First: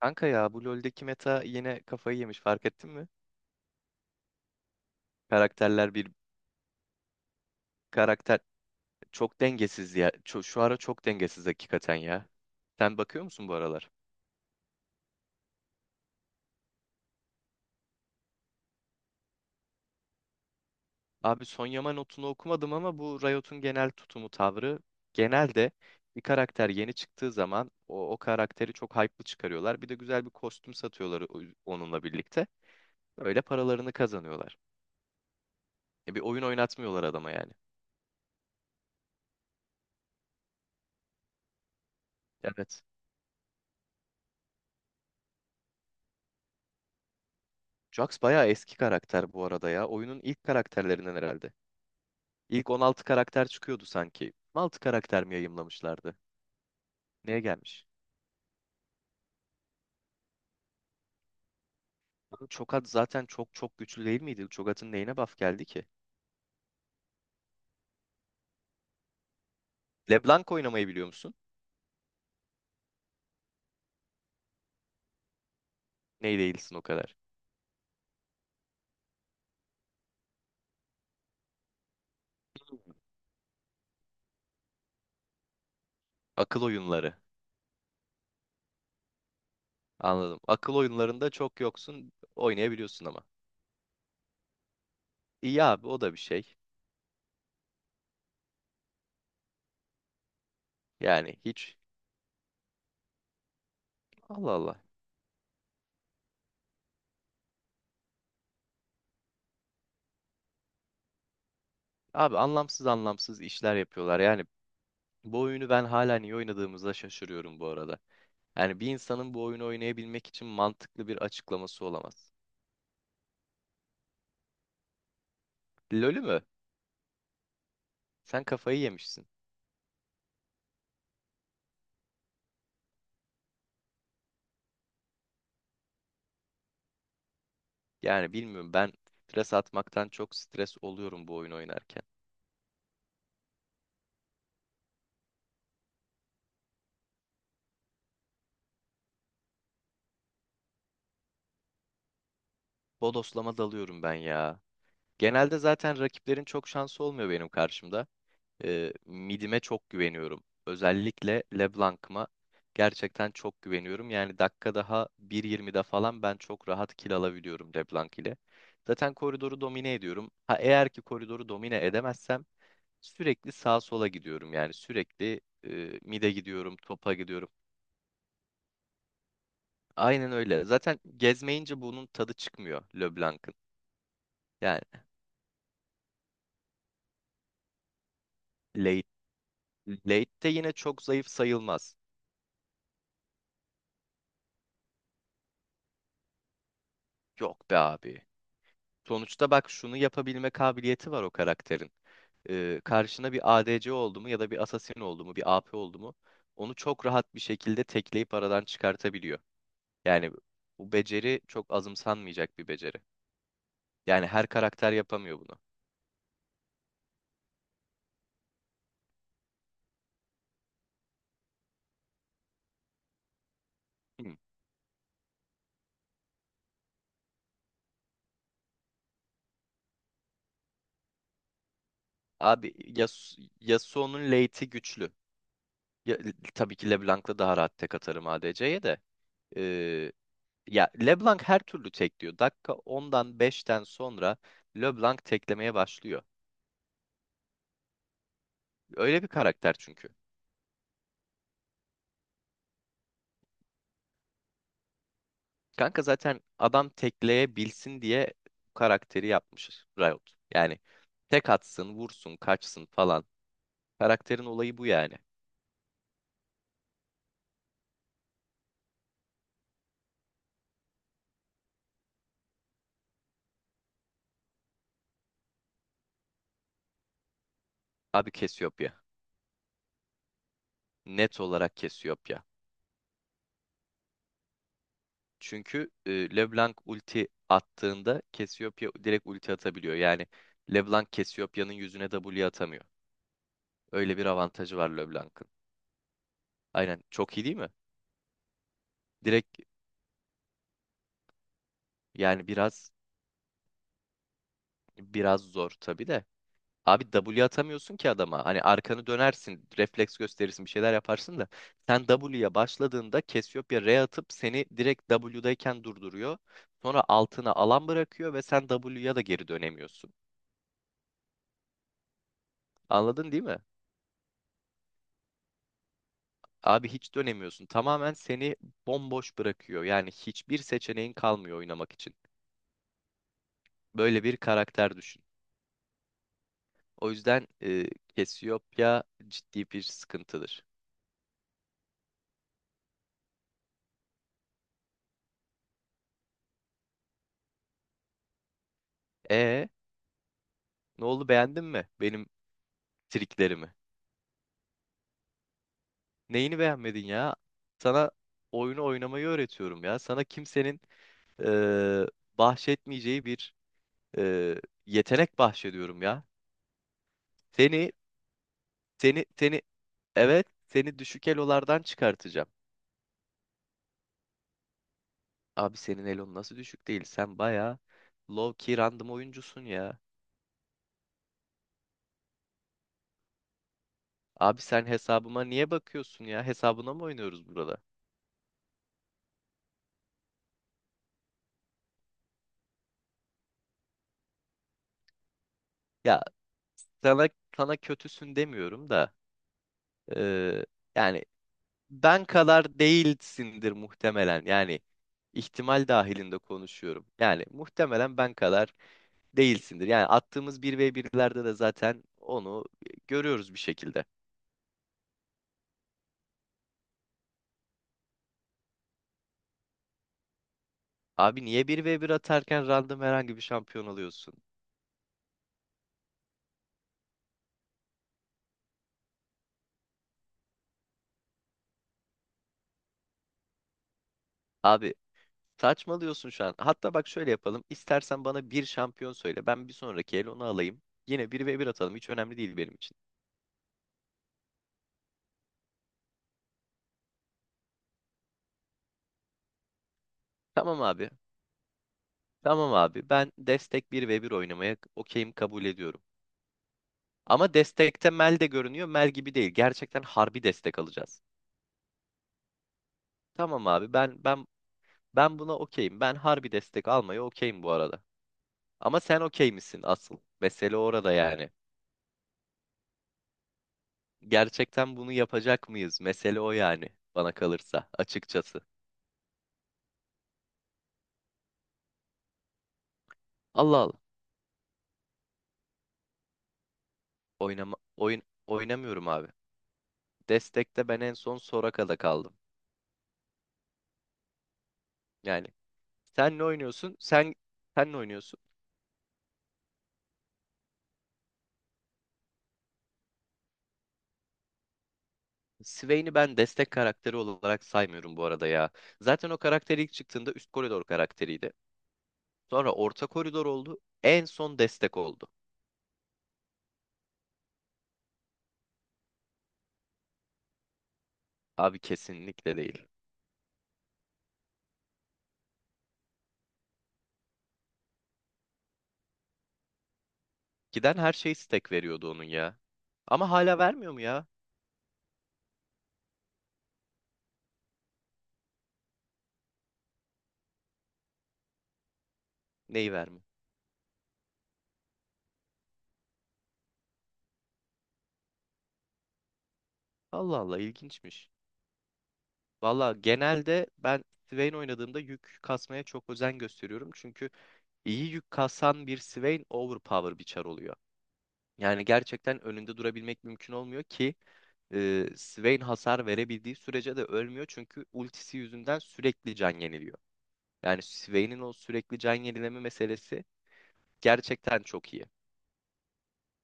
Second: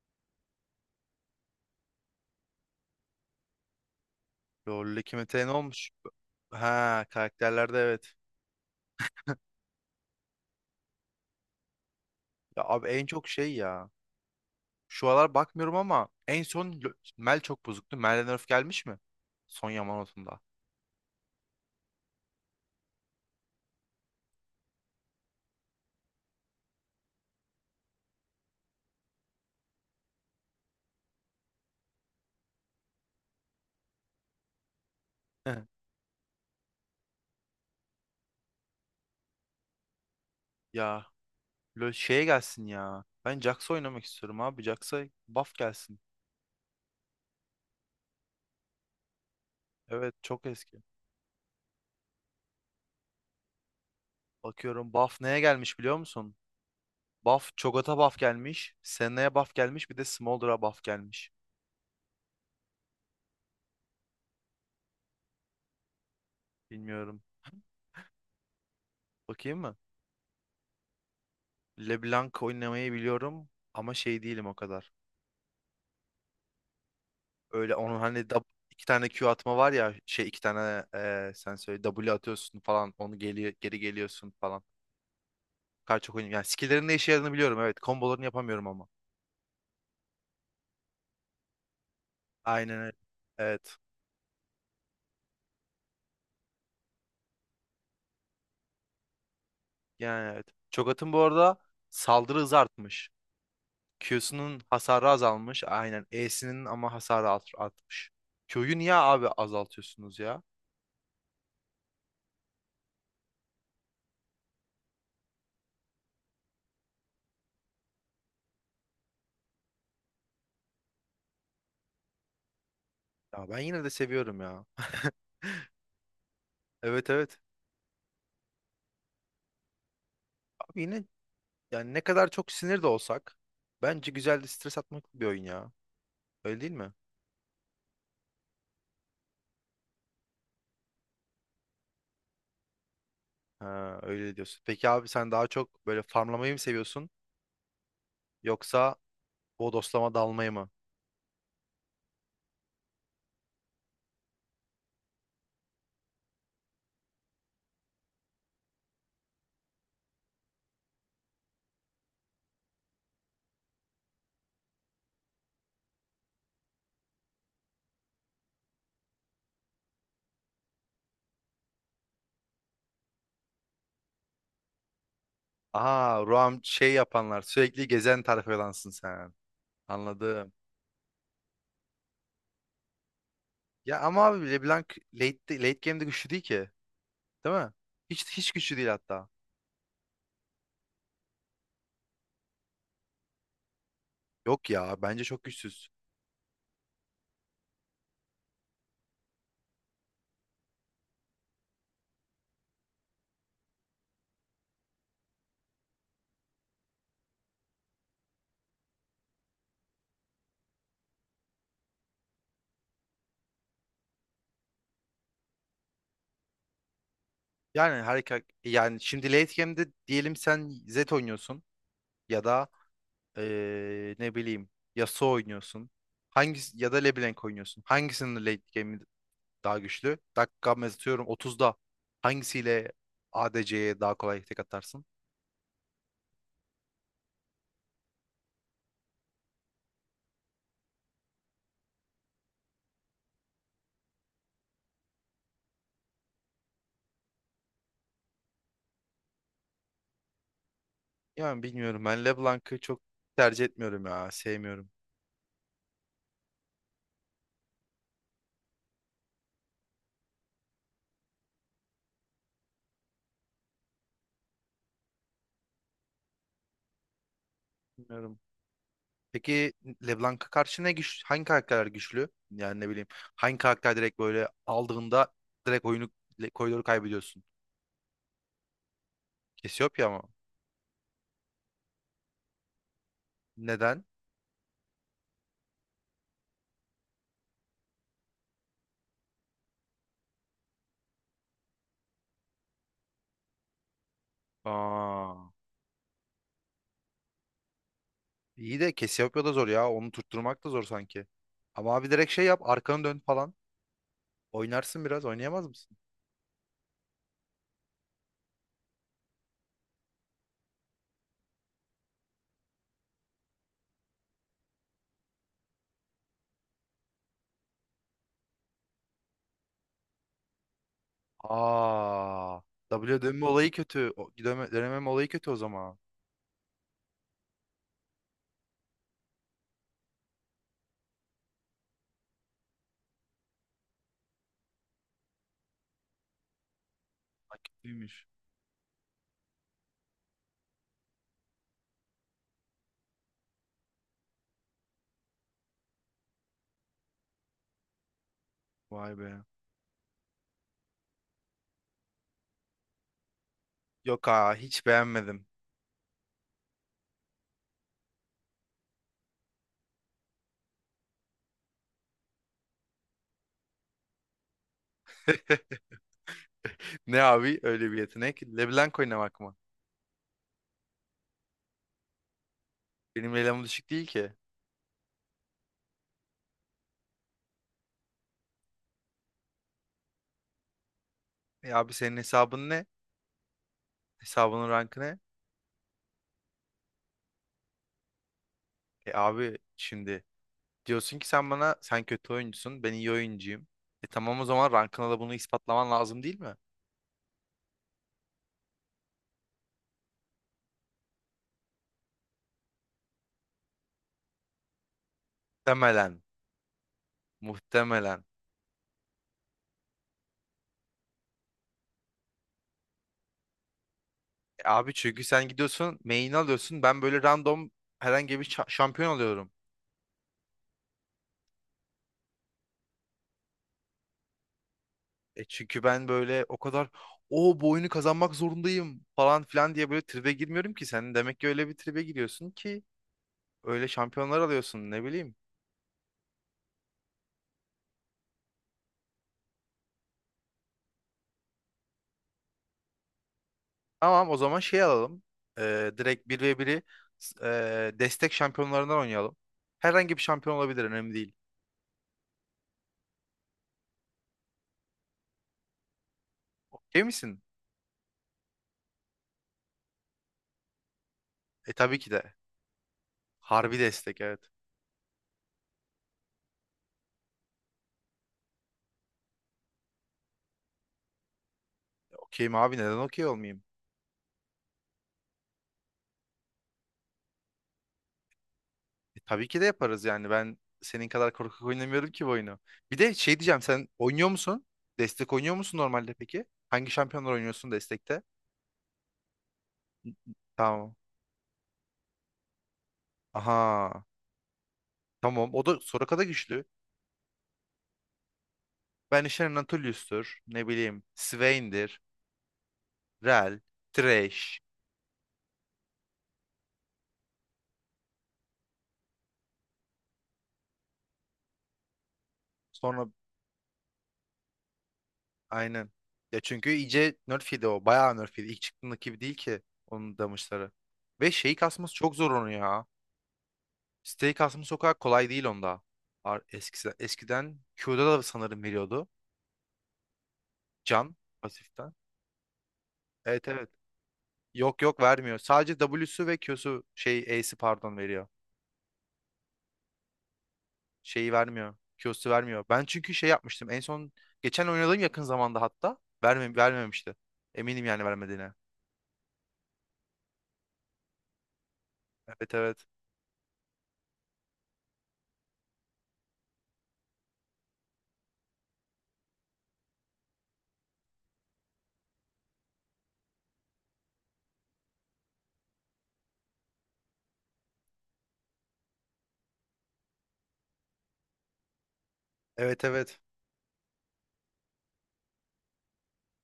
Kanka ya, bu LoL'deki meta yine kafayı yemiş, fark ettin mi? LoL'deki meta ne olmuş? Karakterler bir Ha, karakterlerde evet. karakter çok dengesiz ya. Şu ara çok dengesiz hakikaten ya. Ya abi Sen en bakıyor çok musun bu şey aralar? ya. Şu aralar bakmıyorum ama en son Mel çok bozuktu. Mel'den nerf gelmiş mi? Son Yamanote'unda. Abi Son Yaman notunu okumadım ama bu Riot'un genel tutumu, tavrı, genelde bir karakter yeni çıktığı zaman o karakteri çok hype'lı çıkarıyorlar. Bir de güzel bir kostüm satıyorlar onunla birlikte. Öyle paralarını kazanıyorlar. E, bir oyun oynatmıyorlar adama yani. Ya LoL şeye gelsin Evet. ya. Ben Jax'a oynamak istiyorum abi. Jax'a buff gelsin. Jax bayağı eski karakter bu arada ya. Evet Oyunun ilk çok eski. karakterlerinden herhalde. İlk 16 karakter çıkıyordu sanki. on altı Bakıyorum buff karakter mi neye gelmiş biliyor yayımlamışlardı? musun? Neye gelmiş? Cho'Gath'a buff gelmiş. Senna'ya buff gelmiş. Bir de Smolder'a buff gelmiş. Oğlum Çokat zaten çok çok güçlü değil miydi? Çokat'ın neyine buff geldi ki? Bilmiyorum. Bakayım mı? LeBlanc oynamayı biliyor musun? LeBlanc oynamayı biliyorum ama şey değilim o kadar. Ney değilsin o kadar. Öyle onun hani iki tane Q atma var ya şey iki tane sen söyle W atıyorsun falan onu geri geliyorsun falan. Kar çok oynuyorum. Yani Akıl skill'lerin ne işe oyunları. yaradığını biliyorum, evet. Kombolarını yapamıyorum ama. Anladım. Akıl oyunlarında çok yoksun. Aynen öyle. Oynayabiliyorsun ama. Evet. İyi abi, o da bir şey. Yani evet. Çok atın bu Yani arada hiç. saldırı hızı artmış. Allah Q'sunun Allah. hasarı azalmış. Aynen. E'sinin ama hasarı artmış. Q'yu niye abi azaltıyorsunuz ya? Abi anlamsız anlamsız işler yapıyorlar. Yani bu oyunu ben hala niye oynadığımıza şaşırıyorum bu arada. Yani bir insanın bu oyunu oynayabilmek için mantıklı bir açıklaması olamaz. Ya ben yine de seviyorum ya. LoL'ü mü? Evet, evet. Sen kafayı yemişsin. Abi yine yani ne kadar çok sinir de olsak bence güzel de stres atmak bir oyun ya. Öyle değil mi? Yani bilmiyorum, ben stres atmaktan çok stres oluyorum bu oyun oynarken. Ha, öyle diyorsun. Peki abi sen daha çok böyle farmlamayı mı seviyorsun yoksa bodoslama dalmayı mı? Bodoslama dalıyorum ben ya. Genelde zaten rakiplerin çok şansı olmuyor benim karşımda. Midime çok güveniyorum. Özellikle LeBlanc'ıma gerçekten çok güveniyorum. Yani dakika daha 1.20'de falan ben çok rahat kill alabiliyorum LeBlanc ile. Zaten koridoru domine ediyorum. Ha, eğer ki koridoru domine edemezsem sürekli sağa sola gidiyorum. Yani sürekli Aha, mide Roam gidiyorum, şey topa yapanlar, gidiyorum. sürekli gezen tayfadansın sen. Aynen Anladım. öyle. Zaten gezmeyince bunun tadı çıkmıyor LeBlanc'ın. Ya ama abi LeBlanc Yani late game'de güçlü değil ki. Değil mi? Hiç güçlü değil late, hatta. late de yine çok zayıf sayılmaz. Yok ya, bence çok güçsüz. Yok be abi. Sonuçta bak, şunu yapabilme kabiliyeti var o karakterin. Karşına bir ADC oldu mu, ya da bir Assassin oldu mu, bir AP oldu mu, onu çok rahat bir şekilde tekleyip aradan çıkartabiliyor. Yani bu beceri çok azımsanmayacak bir beceri. Yani her karakter yapamıyor bunu. Yani harika yani şimdi late game'de diyelim sen Zed oynuyorsun ya da ne Hı. bileyim Yasuo oynuyorsun. Hangisi ya da LeBlanc oynuyorsun. Hangisinin late game'i daha güçlü. Dakika atıyorum 30'da Abi hangisiyle Yas A D C'ye daha Yasuo'nun kolay tek late'i atarsın? güçlü. Ya, tabii ki LeBlanc'la daha rahat tek atarım ADC'ye de. Ee, Ya LeBlanc her türlü tekliyor. Dakika ondan beşten sonra LeBlanc teklemeye başlıyor. Öyle bir karakter çünkü. Yani bilmiyorum. Ben LeBlanc'ı çok tercih etmiyorum ya. Sevmiyorum. Kanka zaten adam tekleyebilsin diye bu karakteri yapmış Riot. Yani tek atsın, vursun, kaçsın falan. Karakterin olayı bu yani. Bilmiyorum. Peki LeBlanc'a karşı ne güç, hangi karakterler güçlü? Yani ne bileyim. Hangi karakter direkt böyle aldığında direkt oyunu koridoru kaybediyorsun? Abi Cassiopeia. Cassiopeia mı? Net olarak Cassiopeia. Neden? Çünkü LeBlanc ulti attığında Cassiopeia direkt ulti atabiliyor. Yani LeBlanc Cassiopeia'nın yüzüne W atamıyor. Öyle bir avantajı var Aa, LeBlanc'ın. Aynen, çok iyi değil mi? iyi de Cassiopeia da Direkt. zor ya. Onu tutturmak da zor sanki. Ama abi direkt şey Yani yap. biraz Arkanı dön falan. Oynarsın biraz. biraz Oynayamaz zor mısın? tabii de. Abi W atamıyorsun ki adama. Hani arkanı dönersin, refleks gösterirsin, bir şeyler yaparsın da. Sen W'ya başladığında Cassiopeia R atıp seni direkt W'dayken durduruyor. Sonra altına alan bırakıyor ve sen W'ya da geri dönemiyorsun. Aa, W Anladın değil dönme mi? olayı kötü. O, dönemem olayı kötü o zaman. Abi hiç dönemiyorsun. Tamamen seni bomboş bırakıyor. Yani hiçbir seçeneğin kalmıyor oynamak için. Böyle bir karakter düşün. O yüzden Ha, kötüymüş. Cassiopeia ciddi bir sıkıntıdır. Vay be. E, ne oldu, beğendin mi benim triklerimi? Yok ha, hiç beğenmedim. Neyini beğenmedin ya? Sana oyunu oynamayı öğretiyorum ya. Sana kimsenin e, bahşetmeyeceği bir e, yetenek bahşediyorum ya. Ne abi öyle Seni bir yetenek? LeBlanc seni oynamak mı? seni evet seni düşük elolardan çıkartacağım. Benim level'im düşük değil ki. Abi senin elon nasıl düşük değil? Sen baya low key random oyuncusun ya. E abi senin hesabın ne? Abi Hesabının sen rankı ne? hesabıma niye bakıyorsun ya? Hesabına mı oynuyoruz burada? E abi şimdi diyorsun ki sen bana sen kötü oyuncusun ben iyi oyuncuyum. E tamam o zaman rankına da bunu ispatlaman Ya, lazım değil mi? sana sana kötüsün demiyorum da, eee, yani, ben kadar değilsindir muhtemelen. Yani ihtimal Muhtemelen. dahilinde konuşuyorum. Yani muhtemelen Muhtemelen. ben kadar değilsindir. Yani attığımız bir ve birlerde de zaten onu görüyoruz bir şekilde. E abi çünkü sen gidiyorsun main'i alıyorsun ben böyle random herhangi bir şampiyon alıyorum. Abi niye bir ve bir atarken random herhangi bir şampiyon alıyorsun? E çünkü ben böyle o kadar o bu oyunu kazanmak zorundayım falan filan diye böyle tribe girmiyorum ki. Sen demek ki öyle bir tribe giriyorsun ki öyle şampiyonlar alıyorsun Abi ne bileyim. saçmalıyorsun şu an. Hatta bak, şöyle yapalım. İstersen bana bir şampiyon söyle. Ben bir sonraki el onu alayım. Yine bir ve bir atalım. Hiç önemli değil benim için. Tamam o zaman şey alalım. Direkt bir ve 1'e destek şampiyonlarından oynayalım. Herhangi bir şampiyon Tamam olabilir, abi. önemli değil. Tamam abi. Ben destek bir ve bir oynamaya okeyim, kabul ediyorum. Okey misin? Ama destekte Mel de görünüyor. Mel gibi değil. Gerçekten harbi destek alacağız. E tabii ki de. Tamam Harbi abi. destek, Ben evet. ben ben buna okeyim. Ben harbi destek almaya okeyim bu arada. Ama sen okey misin asıl? Mesele orada yani. Okeyim abi, neden okey olmayayım? Gerçekten bunu yapacak mıyız? Mesele o yani, bana kalırsa açıkçası. E, tabii ki de yaparız yani. Ben senin kadar korkak oynamıyorum ki bu oyunu. Bir de şey diyeceğim, Allah sen Allah. oynuyor musun? Destek oynuyor musun normalde peki? Hangi şampiyonlar oynuyorsun destekte? Oynamıyorum abi. Destekte Tamam. ben en son Soraka'da kaldım. Aha. Yani Tamam. O da Soraka da sen ne güçlü. oynuyorsun? Sen ne oynuyorsun? Ben işte Anatolius'tur. Ne bileyim. Swain'dir. Rell. Thresh. Swain'i ben destek karakteri olarak saymıyorum bu arada ya. Zaten o karakter ilk çıktığında üst koridor karakteriydi. Sonra orta Sonra koridor oldu. En son destek oldu. aynen. Ya çünkü iyice nerf yedi o. Bayağı nerf yedi. İlk çıktığındaki gibi değil ki onun damage'ları. Ve şeyi Abi kasması çok zor onu kesinlikle ya. değil. Steak mı sokak kolay değil onda. Eskiden Q'da da sanırım veriyordu. Giden her Can şey stack pasiften. veriyordu onun ya. Ama Evet, hala evet. vermiyor mu ya? Yok, yok, vermiyor. Sadece W'su ve Q'su şey A'si pardon veriyor. Şeyi vermiyor. Q'su vermiyor. Ben Neyi çünkü vermiyor? şey yapmıştım. En son geçen oynadığım yakın zamanda hatta vermemişti. Eminim yani vermediğine. Allah Allah, ilginçmiş. Evet, evet. Valla genelde ben Swain oynadığımda yük kasmaya çok özen gösteriyorum. Çünkü iyi yük kasan bir Swain overpower bir çar oluyor. Yani gerçekten önünde durabilmek mümkün olmuyor ki, Swain hasar verebildiği sürece de ölmüyor. Çünkü ultisi yüzünden sürekli can yeniliyor. Yani Swain'in o sürekli can yenileme Evet, evet. meselesi gerçekten çok iyi.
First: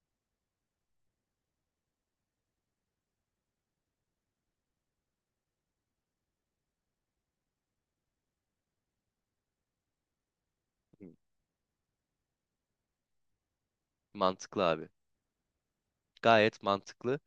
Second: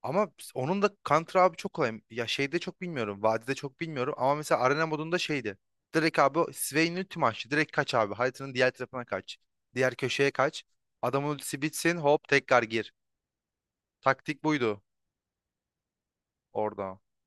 Ama onun da Counter abi çok kolay. Ya şeyde çok bilmiyorum. Vadide çok bilmiyorum. Ama mesela arena modunda şeydi. Direkt abi Swain'in ulti açtı. Direkt kaç abi. Haritanın diğer tarafına kaç. Diğer köşeye kaç. Hı. Adamın ultisi bitsin. Hop tekrar gir. Taktik Mantıklı buydu abi. Gayet orada. mantıklı.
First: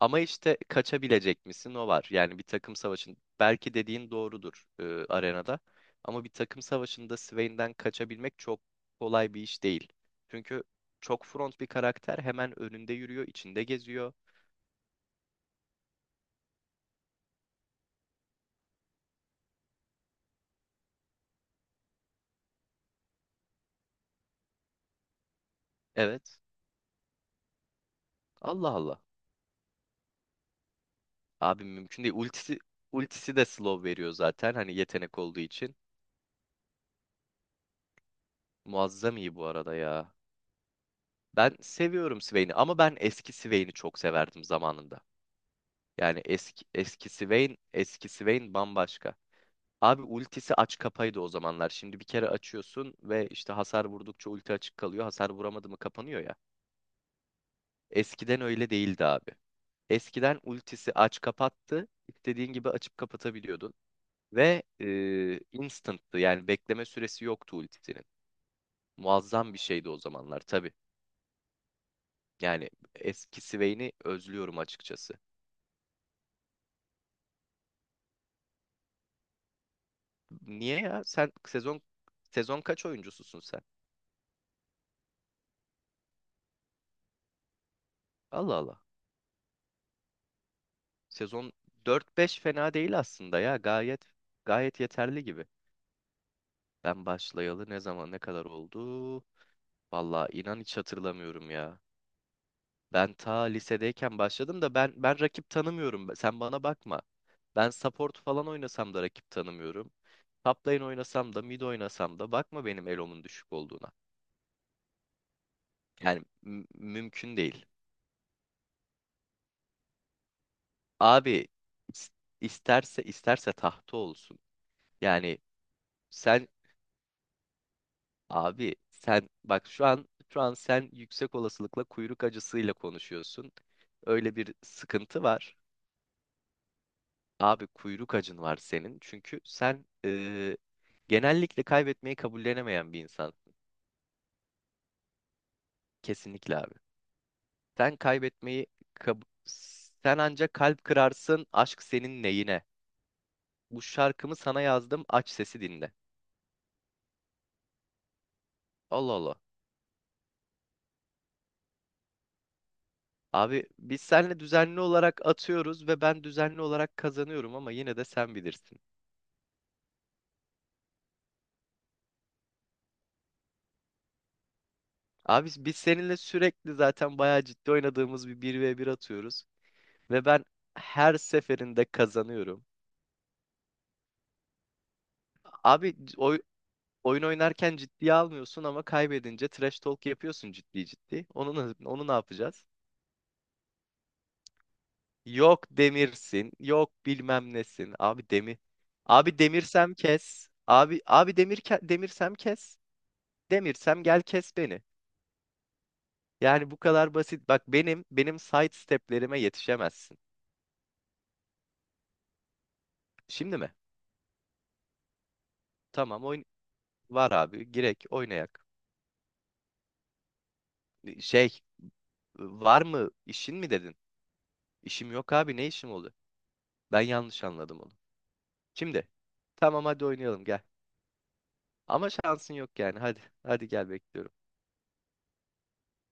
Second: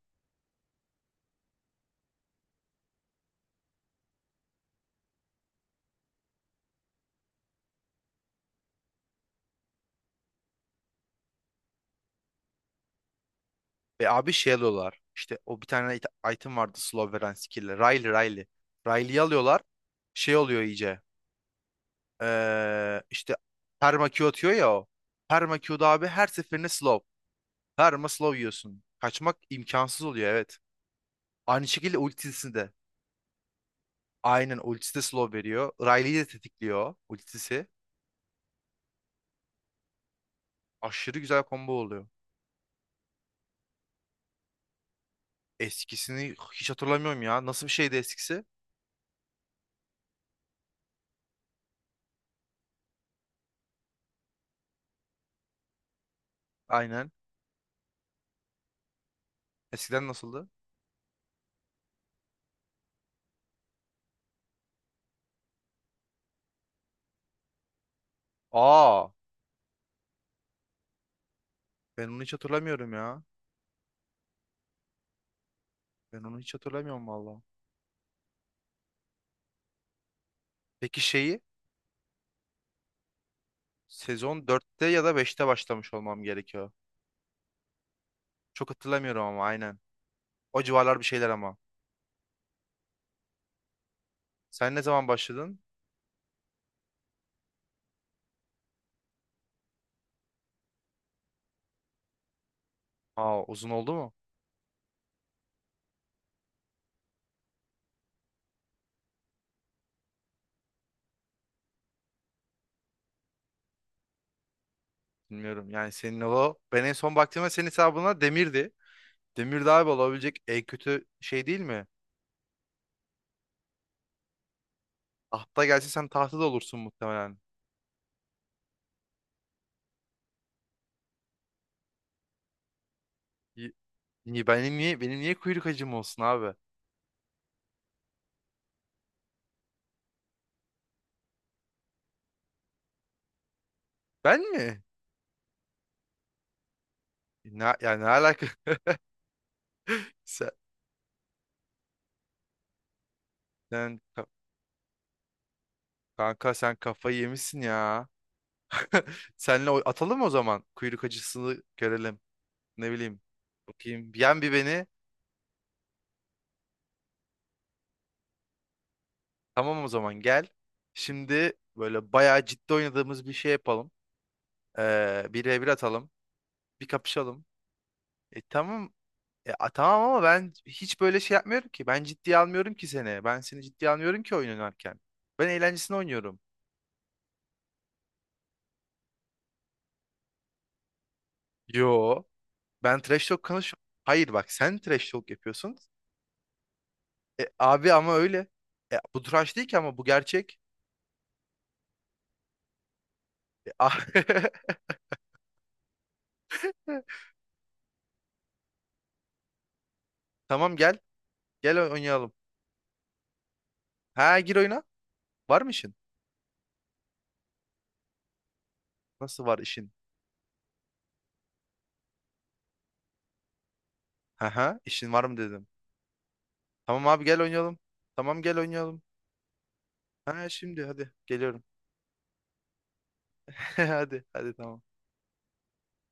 Ama işte kaçabilecek misin, o var. Yani bir takım savaşın belki dediğin doğrudur arenada. Ama bir takım savaşında Swain'den kaçabilmek çok kolay bir iş değil. Çünkü çok front bir karakter hemen önünde yürüyor, içinde Ve geziyor. abi şey alıyorlar. İşte o bir tane item vardı slow veren skill'le. Riley. Riley'yi alıyorlar. Şey oluyor iyice. İşte perma Q atıyor ya o. Perma Q'da abi her Evet. seferinde slow. Her slow Allah yiyorsun. Allah. Kaçmak imkansız oluyor, evet. Abi Aynı şekilde mümkün değil. ultisini Ultisi, de. ultisi de slow veriyor zaten Aynen hani, ultisi de yetenek slow olduğu veriyor. için. Riley'i de tetikliyor ultisi. Muazzam iyi bu arada ya. Aşırı güzel Ben combo oluyor. seviyorum Swain'i ama ben eski Swain'i çok severdim zamanında. Yani Eskisini eski hiç hatırlamıyorum eskisi ya. Vayne, Nasıl bir şeydi eskisi eskisi? Vayne bambaşka. Abi ultisi aç kapaydı o zamanlar. Şimdi bir kere açıyorsun ve işte hasar vurdukça ulti açık kalıyor. Hasar vuramadı mı kapanıyor ya. Aynen. Eskiden öyle değildi abi. Eskiden Eskiden nasıldı? ultisi aç kapattı. İstediğin gibi açıp kapatabiliyordun. Ve instant'tı, yani bekleme süresi yoktu ultisinin. Aa, Muazzam bir şeydi o zamanlar tabii. ben onu hiç Yani hatırlamıyorum ya. eskisi Vayne'i özlüyorum açıkçası. Ben onu hiç hatırlamıyorum valla. Niye Peki ya? Sen şeyi sezon kaç oyuncususun sen? sezon dörtte ya da beşte başlamış olmam gerekiyor. Allah Çok Allah. hatırlamıyorum ama aynen. O civarlar bir şeyler Sezon ama. dört beş fena değil aslında ya. Gayet Sen gayet ne zaman yeterli gibi. başladın? Ben başlayalı ne zaman, ne kadar oldu? Vallahi inan hiç hatırlamıyorum ya. Ben ta Aa, uzun oldu mu? lisedeyken başladım da ben rakip tanımıyorum. Sen bana bakma. Ben support falan oynasam da rakip tanımıyorum. Top lane oynasam da mid oynasam da bakma benim elomun düşük olduğuna. Bilmiyorum yani senin Yani o mü- ben en son mümkün baktığımda senin değil. hesabına demirdi. Demir daha olabilecek en kötü şey Abi değil mi? is- isterse tahta olsun. Yani Tahta gelse sen tahta da sen olursun muhtemelen. Abi sen bak, şu an sen yüksek olasılıkla kuyruk acısıyla konuşuyorsun. Y- Öyle Niye bir benim sıkıntı niye var. kuyruk acım olsun abi? Abi kuyruk acın var senin. Çünkü sen genellikle kaybetmeyi kabullenemeyen bir insan. Ben mi? Kesinlikle abi. Ne, Sen yani ne alaka? kaybetmeyi kab- sen Sen, ancak kalp kırarsın, aşk senin neyine. Bu sen ka- şarkımı sana yazdım, aç sesi dinle. kanka sen kafayı yemişsin ya. Allah Allah. Senle atalım o zaman kuyruk acısını görelim. Ne bileyim. Abi biz Bakayım. seninle Yen bir düzenli beni. olarak atıyoruz ve ben düzenli olarak kazanıyorum, ama yine de sen bilirsin. Tamam o zaman gel. Şimdi böyle bayağı ciddi oynadığımız bir şey yapalım. Bir Abi v bir biz atalım. seninle sürekli Bir zaten kapışalım. bayağı ciddi oynadığımız bir E 1 ve bir tamam. atıyoruz. Tamam ama Ve ben ben hiç her böyle şey yapmıyorum seferinde ki. Ben ciddiye kazanıyorum. almıyorum ki seni. Ben seni ciddiye almıyorum ki oyun oynarken. Ben Abi eğlencesine oynuyorum. oyun oynarken ciddiye almıyorsun ama kaybedince trash talk yapıyorsun ciddi ciddi. Onu ne Yo. yapacağız? Ben trash talk konuş. Hayır bak sen trash talk Yok yapıyorsun. demirsin, yok E, bilmem abi nesin. ama Abi öyle. demir. E, bu Abi trash değil ki demirsem ama bu kes. gerçek. Abi demirsem kes. E, a- Demirsem gel, kes beni. Yani bu kadar basit. Bak, benim side steplerime yetişemezsin. Tamam gel. Gel oynayalım. Şimdi mi? Ha gir oyuna. Var mı işin? Tamam. Var abi. Girek oynayak. Nasıl var işin? Şey Var mı işin mi dedin? Haha, İşim işin var yok mı abi, dedim. ne işim oldu? Ben Tamam abi gel yanlış oynayalım. anladım onu. Tamam gel oynayalım. Şimdi tamam, hadi oynayalım Ha gel. şimdi hadi geliyorum. Ama şansın yok yani, hadi. Hadi gel, Hadi bekliyorum. hadi tamam.